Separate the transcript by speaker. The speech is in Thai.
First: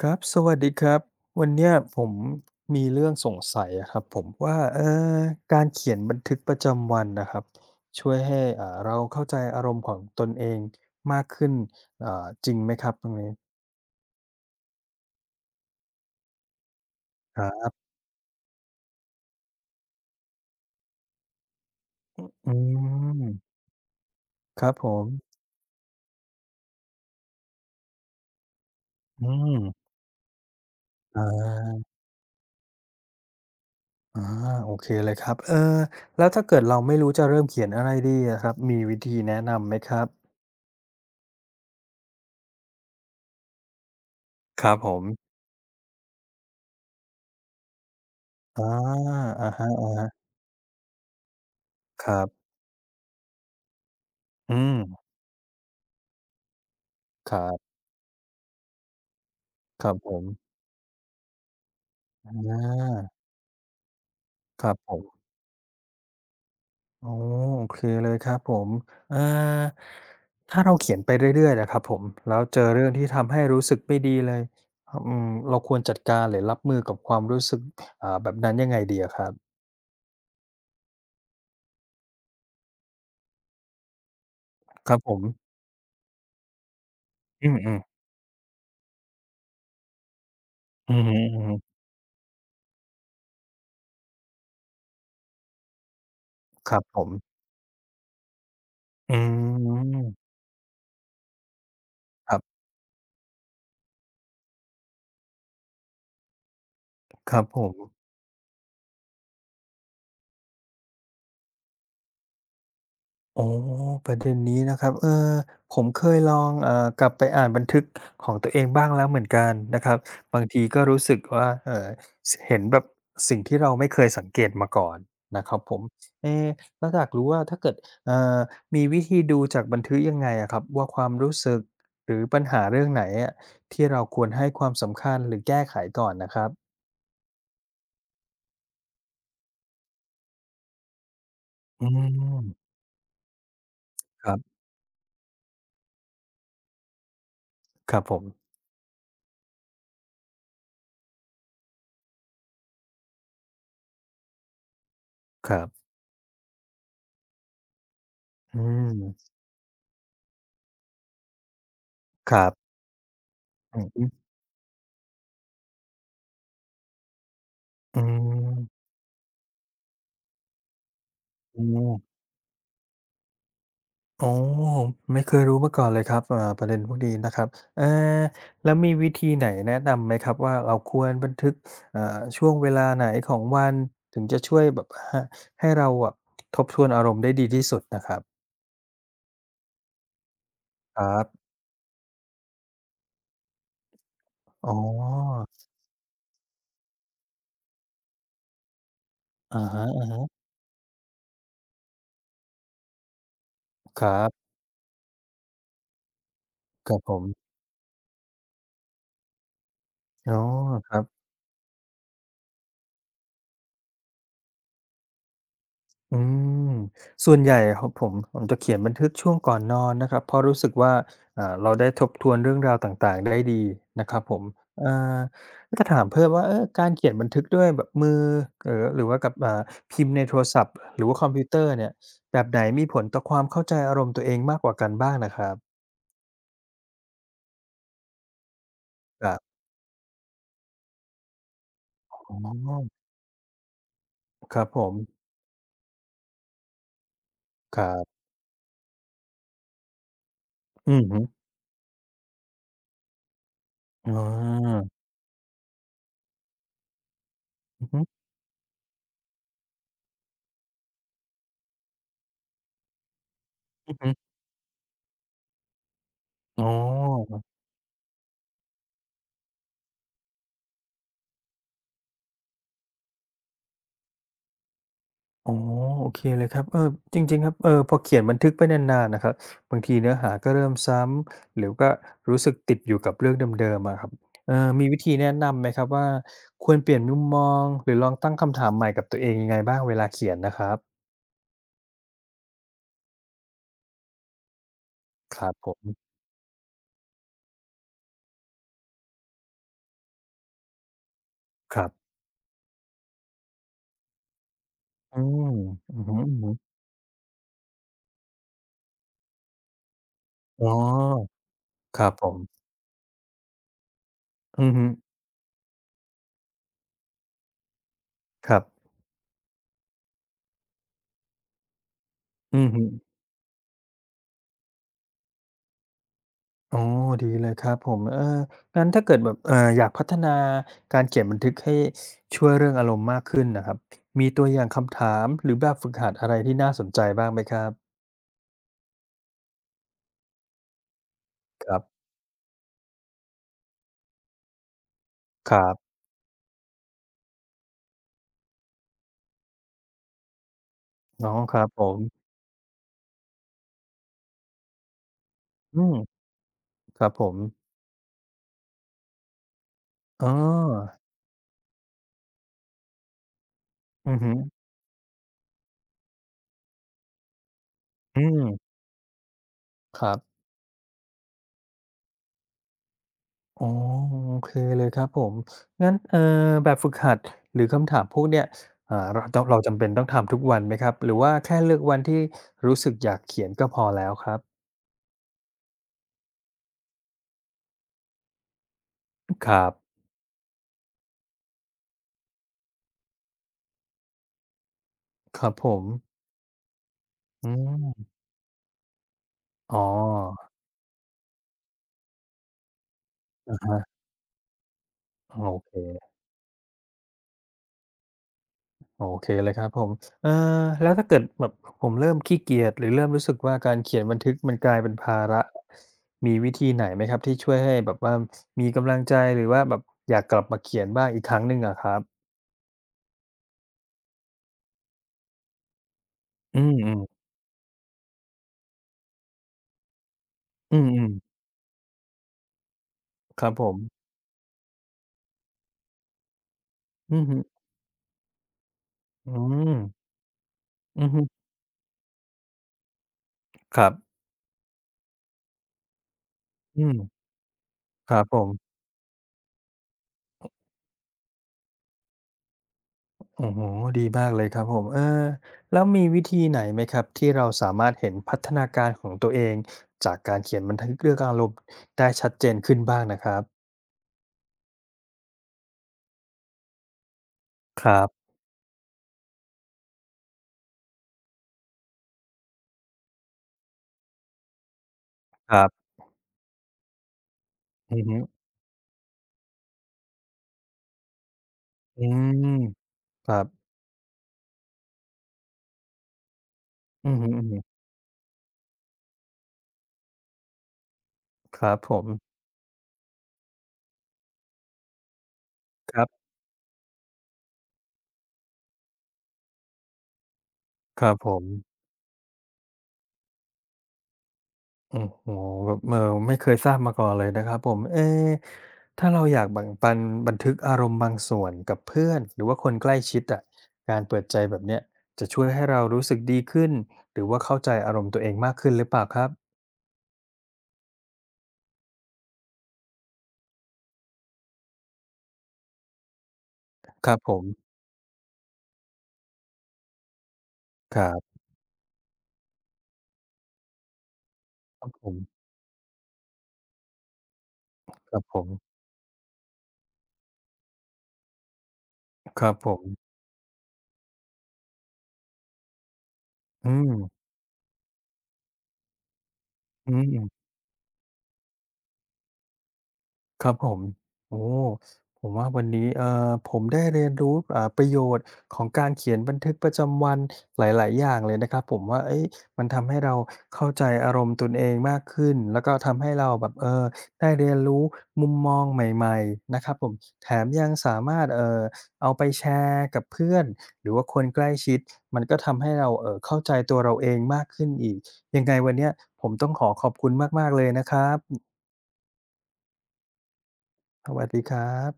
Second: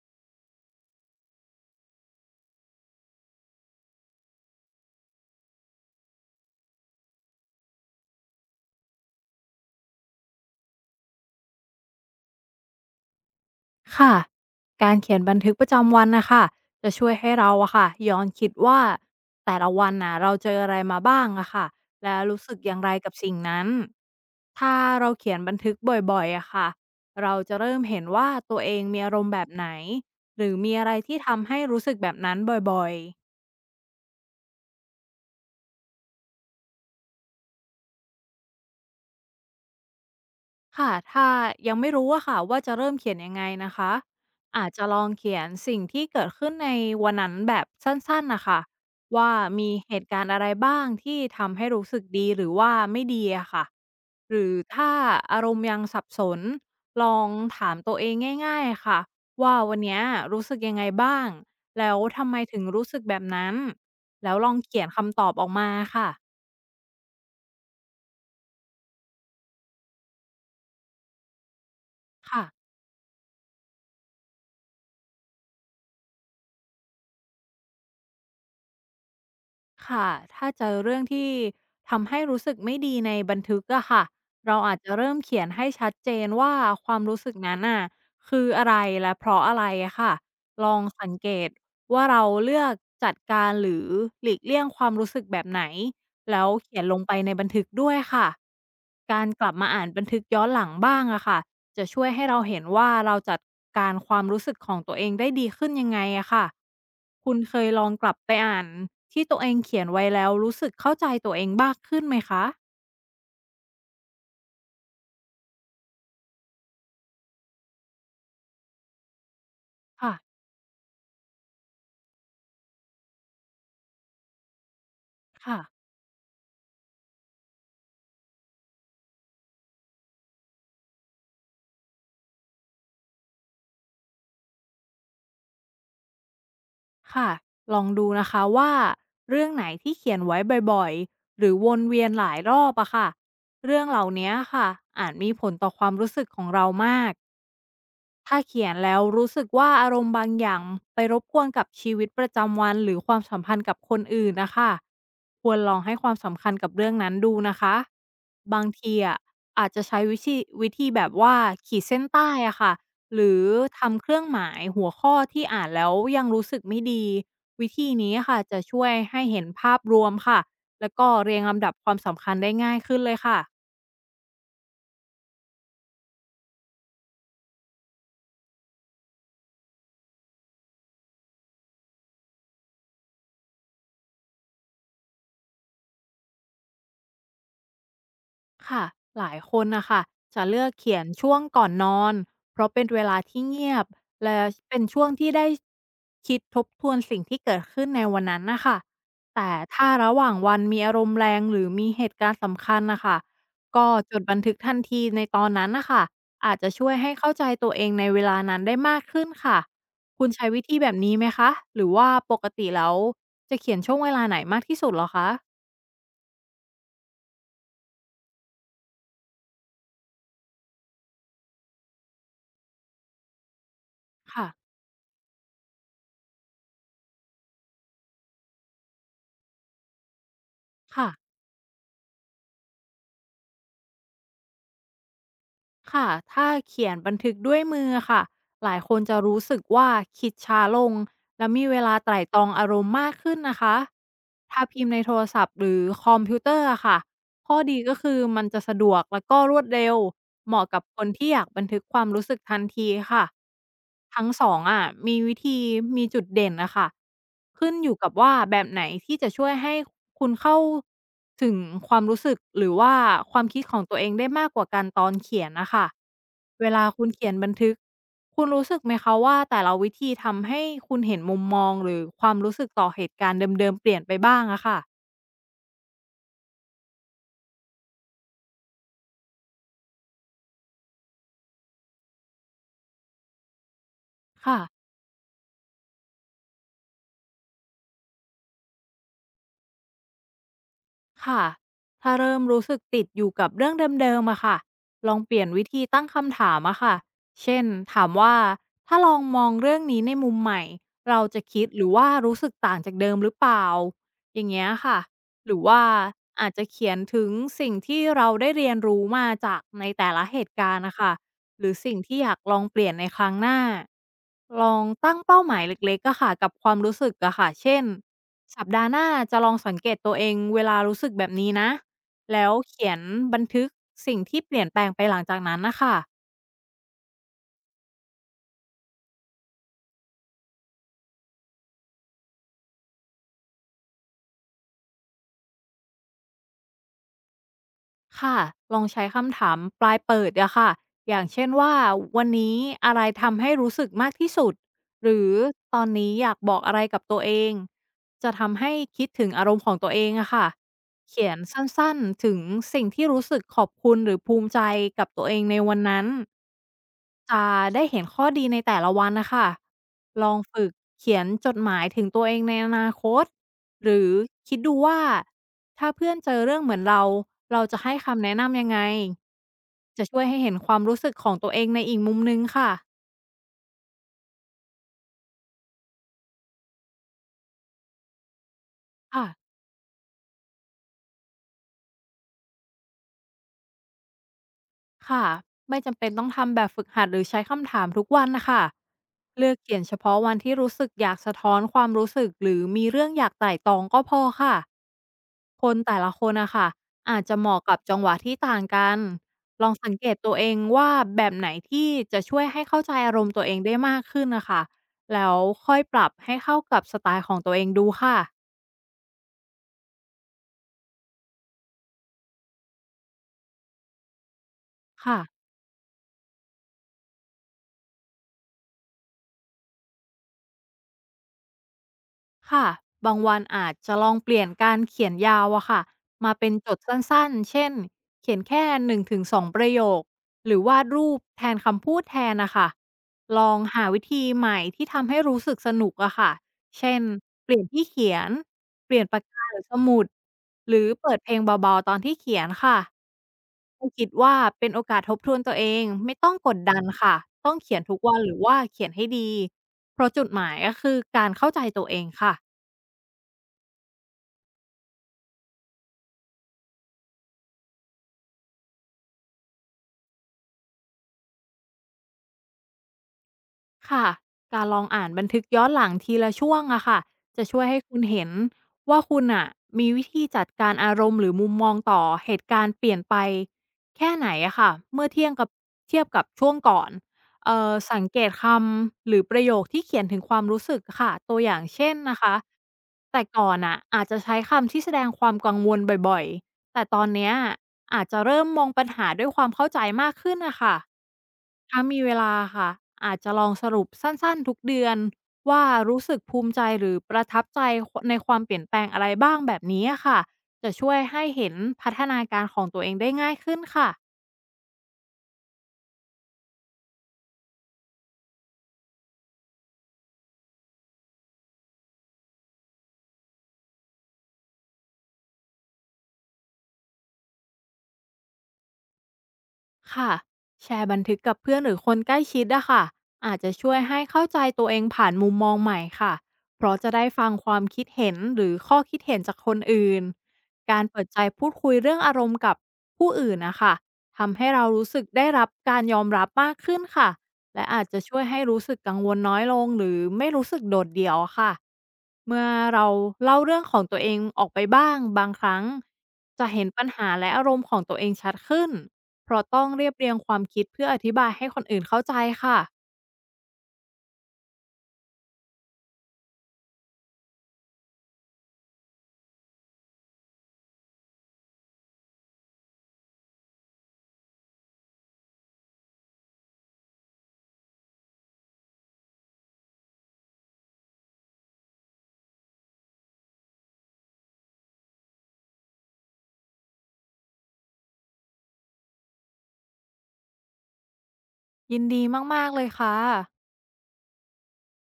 Speaker 1: ครับสวัสดีครับวันเนี้ยผมมีเรื่องสงสัยอะครับผมว่าการเขียนบันทึกประจำวันนะครับช่วยให้เราเข้าใจอารมณ์ของตนเองมากขึ้นจริงไหมครับตรงนี้
Speaker 2: ค่ะการเขียนบันทึกประจำวันนะคะจะช่วยให้
Speaker 1: คร
Speaker 2: เราอะ
Speaker 1: ับ
Speaker 2: ค่ะย้อนคิดว่าแต่ละวันน่ะเราเจออะไรมาบ้างอะค่ะและรู้
Speaker 1: อื
Speaker 2: สึกอย่างไรกับสิ่ง
Speaker 1: ม
Speaker 2: นั้น
Speaker 1: ครั
Speaker 2: ถ้า
Speaker 1: บผม
Speaker 2: เราเขียนบันทึกบ่อยๆอะค่ะเราจะเริ่มเห็นว่าตัวเองมีอาร
Speaker 1: อื
Speaker 2: มณ์แบบ
Speaker 1: ม
Speaker 2: ไหนหรือมีอะไรที่
Speaker 1: อ
Speaker 2: ทำให้รู้
Speaker 1: า
Speaker 2: สึกแบบนั้นบ่อยๆ
Speaker 1: อาโอเคเลยครับแล้วถ้าเกิดเราไม่รู้จะเริ่มเขียนอะไรดีอะครับมีวิธีแนะนำไหมครับ
Speaker 2: ค่ะถ้ายังไม่รู้อะค่ะว่าจะเริ่มเขียนยังไงนะคะ
Speaker 1: ค
Speaker 2: อาจ
Speaker 1: รับ
Speaker 2: จะ
Speaker 1: ผ
Speaker 2: ล
Speaker 1: ม
Speaker 2: องเขียนสิ่งที่เกิดขึ้นในวันนั้นแบบสั้นๆนะคะ
Speaker 1: อา
Speaker 2: ว่า
Speaker 1: อะฮะ
Speaker 2: มีเหตุการณ์อะไรบ้างที่ทำให้รู้สึ
Speaker 1: ๆ
Speaker 2: ก
Speaker 1: ครั
Speaker 2: ดี
Speaker 1: บ
Speaker 2: หรือว่าไม่ดีอะค่ะหรือ
Speaker 1: อืม
Speaker 2: ถ้าอารมณ์ยังสับสนลอ
Speaker 1: ค
Speaker 2: ง
Speaker 1: รั
Speaker 2: ถา
Speaker 1: บ
Speaker 2: มตัวเองง่ายๆค่ะว่าวัน
Speaker 1: ครับ
Speaker 2: เนี้ย
Speaker 1: ผม
Speaker 2: รู้สึกยังไงบ้างแล้วทำ
Speaker 1: อ
Speaker 2: ไมถึงรู้สึก
Speaker 1: า
Speaker 2: แบบนั้นแล้วลอง
Speaker 1: ครับ
Speaker 2: เขีย
Speaker 1: ผ
Speaker 2: น
Speaker 1: ม
Speaker 2: คำตอบออกมาค่ะ
Speaker 1: อ๋อโอเคเลยครับผมอ่าถ้าเราเขียนไปเรื่อยๆล่ะครับผมแล้ว
Speaker 2: ค่ะ
Speaker 1: เจอเรื่องที่ทำให้รู้สึกไม่ดีเลยเราควรจัดการหรือรับมือกับความรู้สึกแบบนั้นยังไงดีอะครับ
Speaker 2: ค่ะถ้าเจอเรื่องที่ทำให้รู้สึกไม่ดีในบันทึกอะค่ะเราอาจ
Speaker 1: ค
Speaker 2: จะ
Speaker 1: รับผ
Speaker 2: เริ่ม
Speaker 1: ม
Speaker 2: เขียนให้ชัดเจนว่าความรู้สึก
Speaker 1: อื
Speaker 2: นั้น
Speaker 1: ม
Speaker 2: น่ะ
Speaker 1: ๆ
Speaker 2: คืออะไรและเพราะอะไรอะค่ะลอง
Speaker 1: อือ
Speaker 2: สัง
Speaker 1: ฮึ
Speaker 2: เกต
Speaker 1: ๆ
Speaker 2: ว่าเราเลือกจัดการหรือหลีกเลี่ยงความรู้สึกแบบไหนแล้ว
Speaker 1: ค
Speaker 2: เขี
Speaker 1: รับ
Speaker 2: ยนล
Speaker 1: ผ
Speaker 2: ง
Speaker 1: ม
Speaker 2: ไปในบันทึกด้วยค่ะ
Speaker 1: อื
Speaker 2: การกลับมาอ่านบันทึก
Speaker 1: ม
Speaker 2: ย้อนหลังบ้างอะค่ะ จะช่วยให้
Speaker 1: ครั
Speaker 2: เรา
Speaker 1: บ
Speaker 2: เห็นว่าเราจัดการความรู้สึกของตัวเองได้ดีขึ้นยังไงอะค่ะ
Speaker 1: ค
Speaker 2: คุณ
Speaker 1: รับ
Speaker 2: เค
Speaker 1: ผ
Speaker 2: ย
Speaker 1: ม
Speaker 2: ลองกลับไปอ่านที่ตัวเองเขียนไว้แล้วรู้สึกเข้าใจตัวเองมากขึ้นไหมคะ
Speaker 1: โอ้ประเด็นนี้นะครับผมเคยลองกลับไปอ่านบันทึกของตัวเองบ้างแล้วเหมือนกันนะครับ
Speaker 2: ค่ะ
Speaker 1: บางทีก็รู้สึกว่าเห็นแบบสิ่งที่เราไม่เคยสังเกตมาก่อนนะครั
Speaker 2: ค่ะ
Speaker 1: บผมเอ๊แล้วอยากรู้ว่าถ้าเกิดเอ่อมีวิธีดูจากบันทึกยังไงอะครับว่าความรู้สึกหรือปัญหาเรื่องไหนอะที่เราควรให้ความสำคัญหรือแก้ไขก่อนนะครับ
Speaker 2: ค่ะลองดูนะคะว่าเรื่องไหนที่เขียนไว้บ่อยๆหรือวน
Speaker 1: อื
Speaker 2: เวียนหลายรอ
Speaker 1: ม
Speaker 2: บอะค่ะเรื่องเหล่า
Speaker 1: ค
Speaker 2: นี้
Speaker 1: รับ
Speaker 2: ค่ะอาจมีผลต่อความรู้สึกของเรามาก
Speaker 1: ครับผม
Speaker 2: ถ้าเขียนแล้วรู้สึกว่าอารมณ์บางอย่างไปรบกวนกับชีวิตประจำวันหรือความสัมพันธ์กับคนอื่นนะคะค
Speaker 1: ค
Speaker 2: วร
Speaker 1: รั
Speaker 2: ลอง
Speaker 1: บ
Speaker 2: ให้ความสำคัญกับเรื่องนั้นดูนะคะ
Speaker 1: อื
Speaker 2: บาง
Speaker 1: ม
Speaker 2: ทีอะอาจจะใช้วิธีแบบว่าขีดเส้นใต้
Speaker 1: ครับ
Speaker 2: อะค่ะหรือ
Speaker 1: อือ
Speaker 2: ทำ
Speaker 1: ฮึ
Speaker 2: เครื่องหมายหัวข้อที่อ่านแล้วยังรู้สึกไม่ดีวิธี
Speaker 1: อื
Speaker 2: นี้ค่ะจะช่
Speaker 1: ม
Speaker 2: วยให้เห็นภาพรวมค่ะแล้วก็เรียง
Speaker 1: อื
Speaker 2: ลำดับความ
Speaker 1: ม
Speaker 2: สำคัญได้ง่ายขึ้นเลยค่ะ
Speaker 1: โอ้ไม่เคยรู้มาก่อนเลยครับประเด็นพวกนี้นะครับเออแล้วมีวิธีไหนแนะนำไหมครับว่าเราควรบันทึกอ่าช่วงเวลาไหนของวันถึงจะช่วยแบบหให้เราอะทบทวนอารมณ์ได้ดีที่สุดน่ะครับ
Speaker 2: ค่ะหลายคนนะคะจะเลือกเขี
Speaker 1: ค
Speaker 2: ยน
Speaker 1: รั
Speaker 2: ช่วง
Speaker 1: บ
Speaker 2: ก่อนนอนเพราะเป็นเวลาที่เงียบและ
Speaker 1: อ๋อ
Speaker 2: เป็นช่วงที่ได้คิดทบทวนสิ่งที่เกิดขึ้นในวันนั้นนะคะแต่
Speaker 1: อะ
Speaker 2: ถ้าระ
Speaker 1: ฮะ
Speaker 2: หว่างวันมีอารมณ์แรงหรือมีเหตุการณ์สำคัญนะคะก็
Speaker 1: ๆค
Speaker 2: จ
Speaker 1: รั
Speaker 2: ดบัน
Speaker 1: บ
Speaker 2: ทึกทันทีในตอนนั้นนะค่ะอาจจะช่
Speaker 1: ค
Speaker 2: วย
Speaker 1: รับผ
Speaker 2: ให้เข้าใจ
Speaker 1: ม
Speaker 2: ตัวเองในเวลานั้นได้มากขึ้นค่ะคุณ
Speaker 1: อ๋อ
Speaker 2: ใช้วิธี
Speaker 1: ค
Speaker 2: แบบ
Speaker 1: รั
Speaker 2: นี้ไห
Speaker 1: บ
Speaker 2: มคะหรือว่าปกติแล้วจะเขียนช่วงเวลาไหนมากที่สุดเหรอคะ
Speaker 1: อืมส่วนใหญ่ของผมผมจะเขียนบันทึกช่วงก่อนนอนนะครับเพราะรู้สึกว่าเราได้ทบทวนเรื่องราวต่างๆได้ดีนะครับผม
Speaker 2: ค่ะ
Speaker 1: อ่าถ้าถามเพิ่มว่าการเขียนบันทึกด้วยแบบมือหรือว่ากับพิมพ์ในโทรศัพท์หรือ
Speaker 2: ค่ะ
Speaker 1: ว่าคอมพิวเตอร์เนี่ยแบบไหนมีผลต่อความเข้าใจอารมณ์ตัวเองมากกว่ากันบ้างน่ะครับ
Speaker 2: ค่ะถ้าเขียนบันทึกด้วยมือค่ะ หลายคนจะ
Speaker 1: ครั
Speaker 2: รู้
Speaker 1: บ
Speaker 2: สึกว่าคิดช้าลงและมีเวลาไตร่
Speaker 1: อ๋
Speaker 2: ตรองอา
Speaker 1: อ
Speaker 2: รมณ์มากขึ้นนะคะ
Speaker 1: ค
Speaker 2: ถ้า
Speaker 1: รับผ
Speaker 2: พิมพ์
Speaker 1: ม
Speaker 2: ในโทรศัพท์หรือคอมพิวเตอร์อะค่ะ ข้อดี
Speaker 1: ครั
Speaker 2: ก็คือ
Speaker 1: บ
Speaker 2: มันจะสะดวกแล้วก็รวดเร็วเหมาะกับ
Speaker 1: อื
Speaker 2: ค
Speaker 1: อ
Speaker 2: น
Speaker 1: ฮึ
Speaker 2: ที่อยากบันทึกความรู้สึกทันทีค่ะ
Speaker 1: อ๋
Speaker 2: ทั้งสอง
Speaker 1: อ
Speaker 2: อ่ะมีวิธีมีจุดเด่นนะคะขึ้น
Speaker 1: อื
Speaker 2: อ
Speaker 1: อ
Speaker 2: ยู่
Speaker 1: ฮึ
Speaker 2: กับว่าแบบไหนที่จะช่วยให้คุณเข้าถึงความรู้สึกหรือว่าความคิดของตัวเองได้มากกว่ากันตอนเขียนนะคะ
Speaker 1: ๆอ๋อ
Speaker 2: เวลาคุณเขียนบันทึกคุณรู้สึกไหมคะว่าแต่ละวิธีทำให้คุณเห็นมุมมองหรือความรู้สึกต่อเหตุการณ์เดิมๆเปลี่ยนไปบ้างอะค่ะ
Speaker 1: อ๋อโอเคเลยครับจริงๆครับพอเขียนบันทึกไปนานๆนะครับบางทีเนื้อหาก็เริ่มซ้ำหรือก็รู้สึกติดอยู่กับเรื่องเดิมๆอะครับเออ
Speaker 2: ค่ะ
Speaker 1: มีวิธีแนะนำไหมครับว่าควรเปลี่ยนมุมมองหรือลองตั้งคำถามใหม่กับตัวเองยังไงบ้างเวลาเขียนนะครับ
Speaker 2: ค่ะถ้าเริ่มรู้สึกติดอยู่กับเรื่องเดิมๆอะค่ะ ลองเป
Speaker 1: ค
Speaker 2: ลี่ย
Speaker 1: รั
Speaker 2: น
Speaker 1: บ
Speaker 2: วิ
Speaker 1: ผ
Speaker 2: ธีตั้
Speaker 1: ม
Speaker 2: งคำถามอะค่ะ เช่นถามว่าถ้าลองมองเรื่องนี้ในมุมใหม่เราจะคิด
Speaker 1: ค
Speaker 2: ห
Speaker 1: รั
Speaker 2: รือ
Speaker 1: บ
Speaker 2: ว่ารู้สึกต่างจากเดิมหรือเปล่าอย่างเงี้ยค่ะ
Speaker 1: อื
Speaker 2: ห
Speaker 1: ม
Speaker 2: รือว่า
Speaker 1: อือฮึ
Speaker 2: อาจ
Speaker 1: ๆ
Speaker 2: จะเขียนถึงสิ่งที่เราได้เรียนรู้มาจากในแต่ละเหตุ
Speaker 1: อ๋อ
Speaker 2: การณ์นะคะ หรือสิ่
Speaker 1: ค
Speaker 2: ง
Speaker 1: รับ
Speaker 2: ที่
Speaker 1: ผ
Speaker 2: อยา
Speaker 1: ม
Speaker 2: กลองเปลี่ยนในครั้งหน้า ล
Speaker 1: อือ
Speaker 2: อ
Speaker 1: ฮึ
Speaker 2: งตั้งเป้าหมายเล็กๆอะค่ะกับความรู้สึกอะค่ะเช่น
Speaker 1: ครับ
Speaker 2: สัปดาห์หน้าจะลองสังเกตตัวเองเวลารู้สึกแบบนี้นะ แล้ว
Speaker 1: อือฮึ
Speaker 2: เขียนบันทึกสิ่งที่เปลี่ยนแปลงไปหลังจากนั้นนะคะ
Speaker 1: อ๋อดีเลยครับผมงั้นถ้าเกิดแบบอยากพัฒนาการเขียนบันทึกให้ช่วยเรื่องอารมณ์มากขึ้นนะครับมีตัวอย่างคำถามหรือแบบฝึกหัดอะไรที่น่าสนใจบ้างไหมครับ
Speaker 2: ค่ะ ลองใช้คำถามปลายเปิดอะค่ะอย่างเช่น
Speaker 1: ค
Speaker 2: ว่า
Speaker 1: รับ
Speaker 2: วันนี้อะไรทำให้รู้สึกมากที่สุด หรือ
Speaker 1: ครั
Speaker 2: ตอน
Speaker 1: บ
Speaker 2: นี้อยากบอกอะไรกับตัวเอง จะทำให้คิดถึงอารมณ์ของตัวเองอะค่ะ
Speaker 1: อ๋
Speaker 2: เขี
Speaker 1: อ
Speaker 2: ยน
Speaker 1: ค
Speaker 2: ส
Speaker 1: รับผ
Speaker 2: ั้นๆ
Speaker 1: ม
Speaker 2: ถึงสิ่งที่รู้สึกขอบคุณหรือภูมิใจกับตัวเองในวั
Speaker 1: อื
Speaker 2: น
Speaker 1: ม
Speaker 2: นั้น
Speaker 1: ครับผม
Speaker 2: จะได้เห็นข้อดีในแต่ละวันน่ะค่ะ
Speaker 1: อ๋
Speaker 2: ล
Speaker 1: อ
Speaker 2: องฝึกเขียนจดหมายถึงตัวเองในอนาคต หรือ
Speaker 1: อือฮึ
Speaker 2: คิดดูว่าถ้าเพื่อนเจอเรื่องเหมือนเรา เราจะให้
Speaker 1: อื
Speaker 2: คำแนะ
Speaker 1: ม
Speaker 2: นำยังไง
Speaker 1: ค
Speaker 2: จะ
Speaker 1: รั
Speaker 2: ช่วย
Speaker 1: บ
Speaker 2: ให้เห็นความรู้สึกของตัวเองในอีกมุมหนึ่งค่ะ
Speaker 1: อ๋อโอเคเลยครับผมงั้นแบบฝึกหัดหรือคำถามพวกเนี้ยเรา
Speaker 2: ค่ะ
Speaker 1: ต้องเราจำเป็นต้องทำทุกวันไหมครับหรือว่าแค่เลือกวันที่รู้สึกอยากเขียนก็พอแล้วครับ
Speaker 2: ค่ะไม่จำเป็นต้องทำแบบฝึกหัดหรือใช้คำถามทุกวันนะคะ
Speaker 1: ค
Speaker 2: เลือก
Speaker 1: รั
Speaker 2: เขียนเฉ
Speaker 1: บ
Speaker 2: พาะวันที่รู้สึกอยากสะท้อนความรู้สึกหรือมีเรื่องอยากไต่ตองก็พอค่ะ
Speaker 1: ครับ
Speaker 2: ค
Speaker 1: ผ
Speaker 2: น
Speaker 1: ม
Speaker 2: แต่ละคนนะคะอาจจะเห
Speaker 1: อื
Speaker 2: มาะกับ
Speaker 1: ม
Speaker 2: จังหวะที่ต่างกันลอ
Speaker 1: อ๋
Speaker 2: งสังเกตตัวเอ
Speaker 1: อ
Speaker 2: งว่าแบบไหนที่จะช่วยให้เข้าใจอารมณ์ตัวเอ
Speaker 1: อะ
Speaker 2: งได้
Speaker 1: ฮะ
Speaker 2: มากขึ้นนะคะแล้ว
Speaker 1: โอ
Speaker 2: ค่อยป
Speaker 1: เค
Speaker 2: รับให้เข้ากับสไตล์ของตัวเองดูค่ะ
Speaker 1: โอเคเลยครับผมเอ่อแล้วถ้าเกิดแบบผมเริ่มขี้เกียจหรือเริ่มรู้สึกว่าการเขียนบันทึกมันกลายเป็นภา
Speaker 2: ค่ะ
Speaker 1: ระมีวิธีไหนไหมครับที่ช่วยให้แบบว่ามีกำลังใจหรือว่าแบบอยากกลับมาเขียนบ้างอีกครั้งหนึ่งอะครับ
Speaker 2: ค่ะ บางวันอาจจะลองเปลี่ยนการเขียนยาวอะค่ะ มาเป็น
Speaker 1: อื
Speaker 2: จด
Speaker 1: มๆ
Speaker 2: สั้นๆ เช่น เขียนแค่1-2ประโยค หรือ
Speaker 1: อื
Speaker 2: วาดรูป
Speaker 1: ม
Speaker 2: แทนคำพูดแทนนะคะ
Speaker 1: ๆ
Speaker 2: ล
Speaker 1: ครั
Speaker 2: อ
Speaker 1: บ
Speaker 2: ง
Speaker 1: ผม
Speaker 2: หาวิธีใหม่ที่ทำให้รู้สึกสนุกอะค่ะ เช่น
Speaker 1: อือฮึ
Speaker 2: เปลี่ยนที่เขียน เปลี่ยนปาก
Speaker 1: อื
Speaker 2: กาหรือ
Speaker 1: ม
Speaker 2: สมุดหรือ
Speaker 1: อือ
Speaker 2: เปิด
Speaker 1: ฮึ
Speaker 2: เพลงเบาๆตอนที่เขียนค่ะ
Speaker 1: ครั
Speaker 2: ให้คิด
Speaker 1: บ
Speaker 2: ว่าเป็นโอกาสทบทวนตัวเองไม่ต้องกดดั
Speaker 1: อื
Speaker 2: น
Speaker 1: ม
Speaker 2: ค่ะต้องเขียนทุก
Speaker 1: ค
Speaker 2: วัน
Speaker 1: รับ
Speaker 2: ห
Speaker 1: ผ
Speaker 2: รือว่า
Speaker 1: ม
Speaker 2: เขียนให้ดีเพราะจุดหมายก็คือการเข้าใจตัวเองค่ะ
Speaker 1: โอ้โห ดีมากเลยครับผมแล้วมีวิธีไหนไหมครับที่เราสามารถเห็นพัฒนาการของตัวเองจากการเขียนบันทึกเรื่องอารมณ์ได้ชัดเจนขึ้นบ้างนะครับ
Speaker 2: ค่ะการลองอ่านบันทึกย้อนหลังทีละช่วงอะค่ะจะช่วยให้
Speaker 1: ค
Speaker 2: คุ
Speaker 1: รั
Speaker 2: ณเห็
Speaker 1: บ
Speaker 2: นว่าคุณอะมีวิธีจัดการอารมณ์หรือมุมมองต่อเหตุการณ์เปลี่ยนไปแค่ไหนอะค่ะเมื่อเทียบกับ
Speaker 1: ครับ
Speaker 2: ช่วงก่อน
Speaker 1: อื
Speaker 2: สั
Speaker 1: อ
Speaker 2: ง
Speaker 1: ฮึ
Speaker 2: เกตคำหรือประโยคที่เขียนถึงความรู้สึกค่ะตัวอย่างเช่น
Speaker 1: อื
Speaker 2: นะคะ
Speaker 1: ม
Speaker 2: แต่
Speaker 1: ครับ
Speaker 2: ก่อนอะอาจจะใช้คำที่แสดงความกังวลบ่อยๆแต่ตอ
Speaker 1: อื
Speaker 2: น
Speaker 1: อฮึ
Speaker 2: เนี้ยอาจจะเริ่มมองปัญหาด้วยความเข้าใจมากขึ้นนะค่ะ
Speaker 1: ๆครับ
Speaker 2: ถ้า
Speaker 1: ผ
Speaker 2: มี
Speaker 1: ม
Speaker 2: เวลาค่ะอาจจะลองสรุปสั้นๆทุกเดือนว่า
Speaker 1: ค
Speaker 2: รู้
Speaker 1: รั
Speaker 2: สึก
Speaker 1: บ
Speaker 2: ภูมิใจหรือประทับใจในความเปลี่ยนแปลงอะไรบ้างแบบนี้อะค่ะจะช่วย
Speaker 1: ครับ
Speaker 2: ให้
Speaker 1: ผม
Speaker 2: เห็นพัฒนาการของตัวเองได้ง่ายขึ้นค่ะ
Speaker 1: โอ้โหแบบไม่เคยทราบมาก่อนเลยนะครับผมเอ๊ะถ้าเราอยากแบ่งปันบันทึกอารมณ์บางส่วนกับเพื่อนหรือว่าคนใกล้ชิดอะการเปิดใจแบบเนี้ยจะช่วยให้เรารู้สึกดีขึ้นหรือว่าเข้าใจอารมณ์ตัวเองมากขึ้นหรือเปล่าครับ
Speaker 2: ค่ะแชร์บันทึกกับเพื่อนหรือคนใกล้ชิดอะค่ะอาจจะช่วยให้เข้าใจตัวเองผ่านมุมมองใหม่ค่ะเพราะจะได้
Speaker 1: ครับ
Speaker 2: ฟั
Speaker 1: ผ
Speaker 2: ง
Speaker 1: ม
Speaker 2: ความคิดเห็นหรือข้อคิดเห็นจากคนอื่นการ
Speaker 1: ค
Speaker 2: เปิดใจ
Speaker 1: รับ
Speaker 2: พูดคุยเรื่องอารมณ์กับผู้อื่นนะคะทำให้เรา
Speaker 1: ครั
Speaker 2: รู้
Speaker 1: บ
Speaker 2: สึ
Speaker 1: ผ
Speaker 2: ก
Speaker 1: ม
Speaker 2: ได้รับการยอมรับมากขึ้นค่ะและอาจจะ
Speaker 1: ค
Speaker 2: ช่
Speaker 1: รั
Speaker 2: ว
Speaker 1: บ
Speaker 2: ย
Speaker 1: ผ
Speaker 2: ให้
Speaker 1: ม
Speaker 2: รู้สึกกังวลน้อยลงหรือไม่รู้สึกโดดเดี่ยวอะค่ะ
Speaker 1: ค
Speaker 2: เมื่อ
Speaker 1: รับผ
Speaker 2: เรา
Speaker 1: ม
Speaker 2: เล่าเรื่องของตัวเองออกไปบ้างบางครั้งจะเห็
Speaker 1: อื
Speaker 2: นปัญ
Speaker 1: ม
Speaker 2: หาและอารมณ์ของตัวเองชัดขึ้นเพราะต้องเรี
Speaker 1: อื
Speaker 2: ยบเรียงความ
Speaker 1: ม
Speaker 2: คิดเพื่ออธิบายให้คนอื่นเข้าใจค่ะ
Speaker 1: ครับผมโอ้ผมว่าวันนี้ผมได้เรียนรู้ประโยชน์ของการเขียนบันทึกประจำวันหลายๆอย่างเลยนะครับผมว่าเอ้ยมันทำให้เราเข้าใจอารมณ์ตนเองมากขึ้นแล้วก็ทำให้เราแบบได้เรียนรู้มุมมองใหม่ๆนะครับผมแถมยังสามารถเอาไปแชร์กับเพื่อนหรือว่าคนใกล้ชิดมันก็ทำให้เราเข้าใจตัวเราเองมากขึ้นอีกยังไงวันเนี้ยผมต้องขอขอบคุณมากๆเลยนะครับ
Speaker 2: ยินดีมากๆเลยค่ะ
Speaker 1: สวัสดีครับ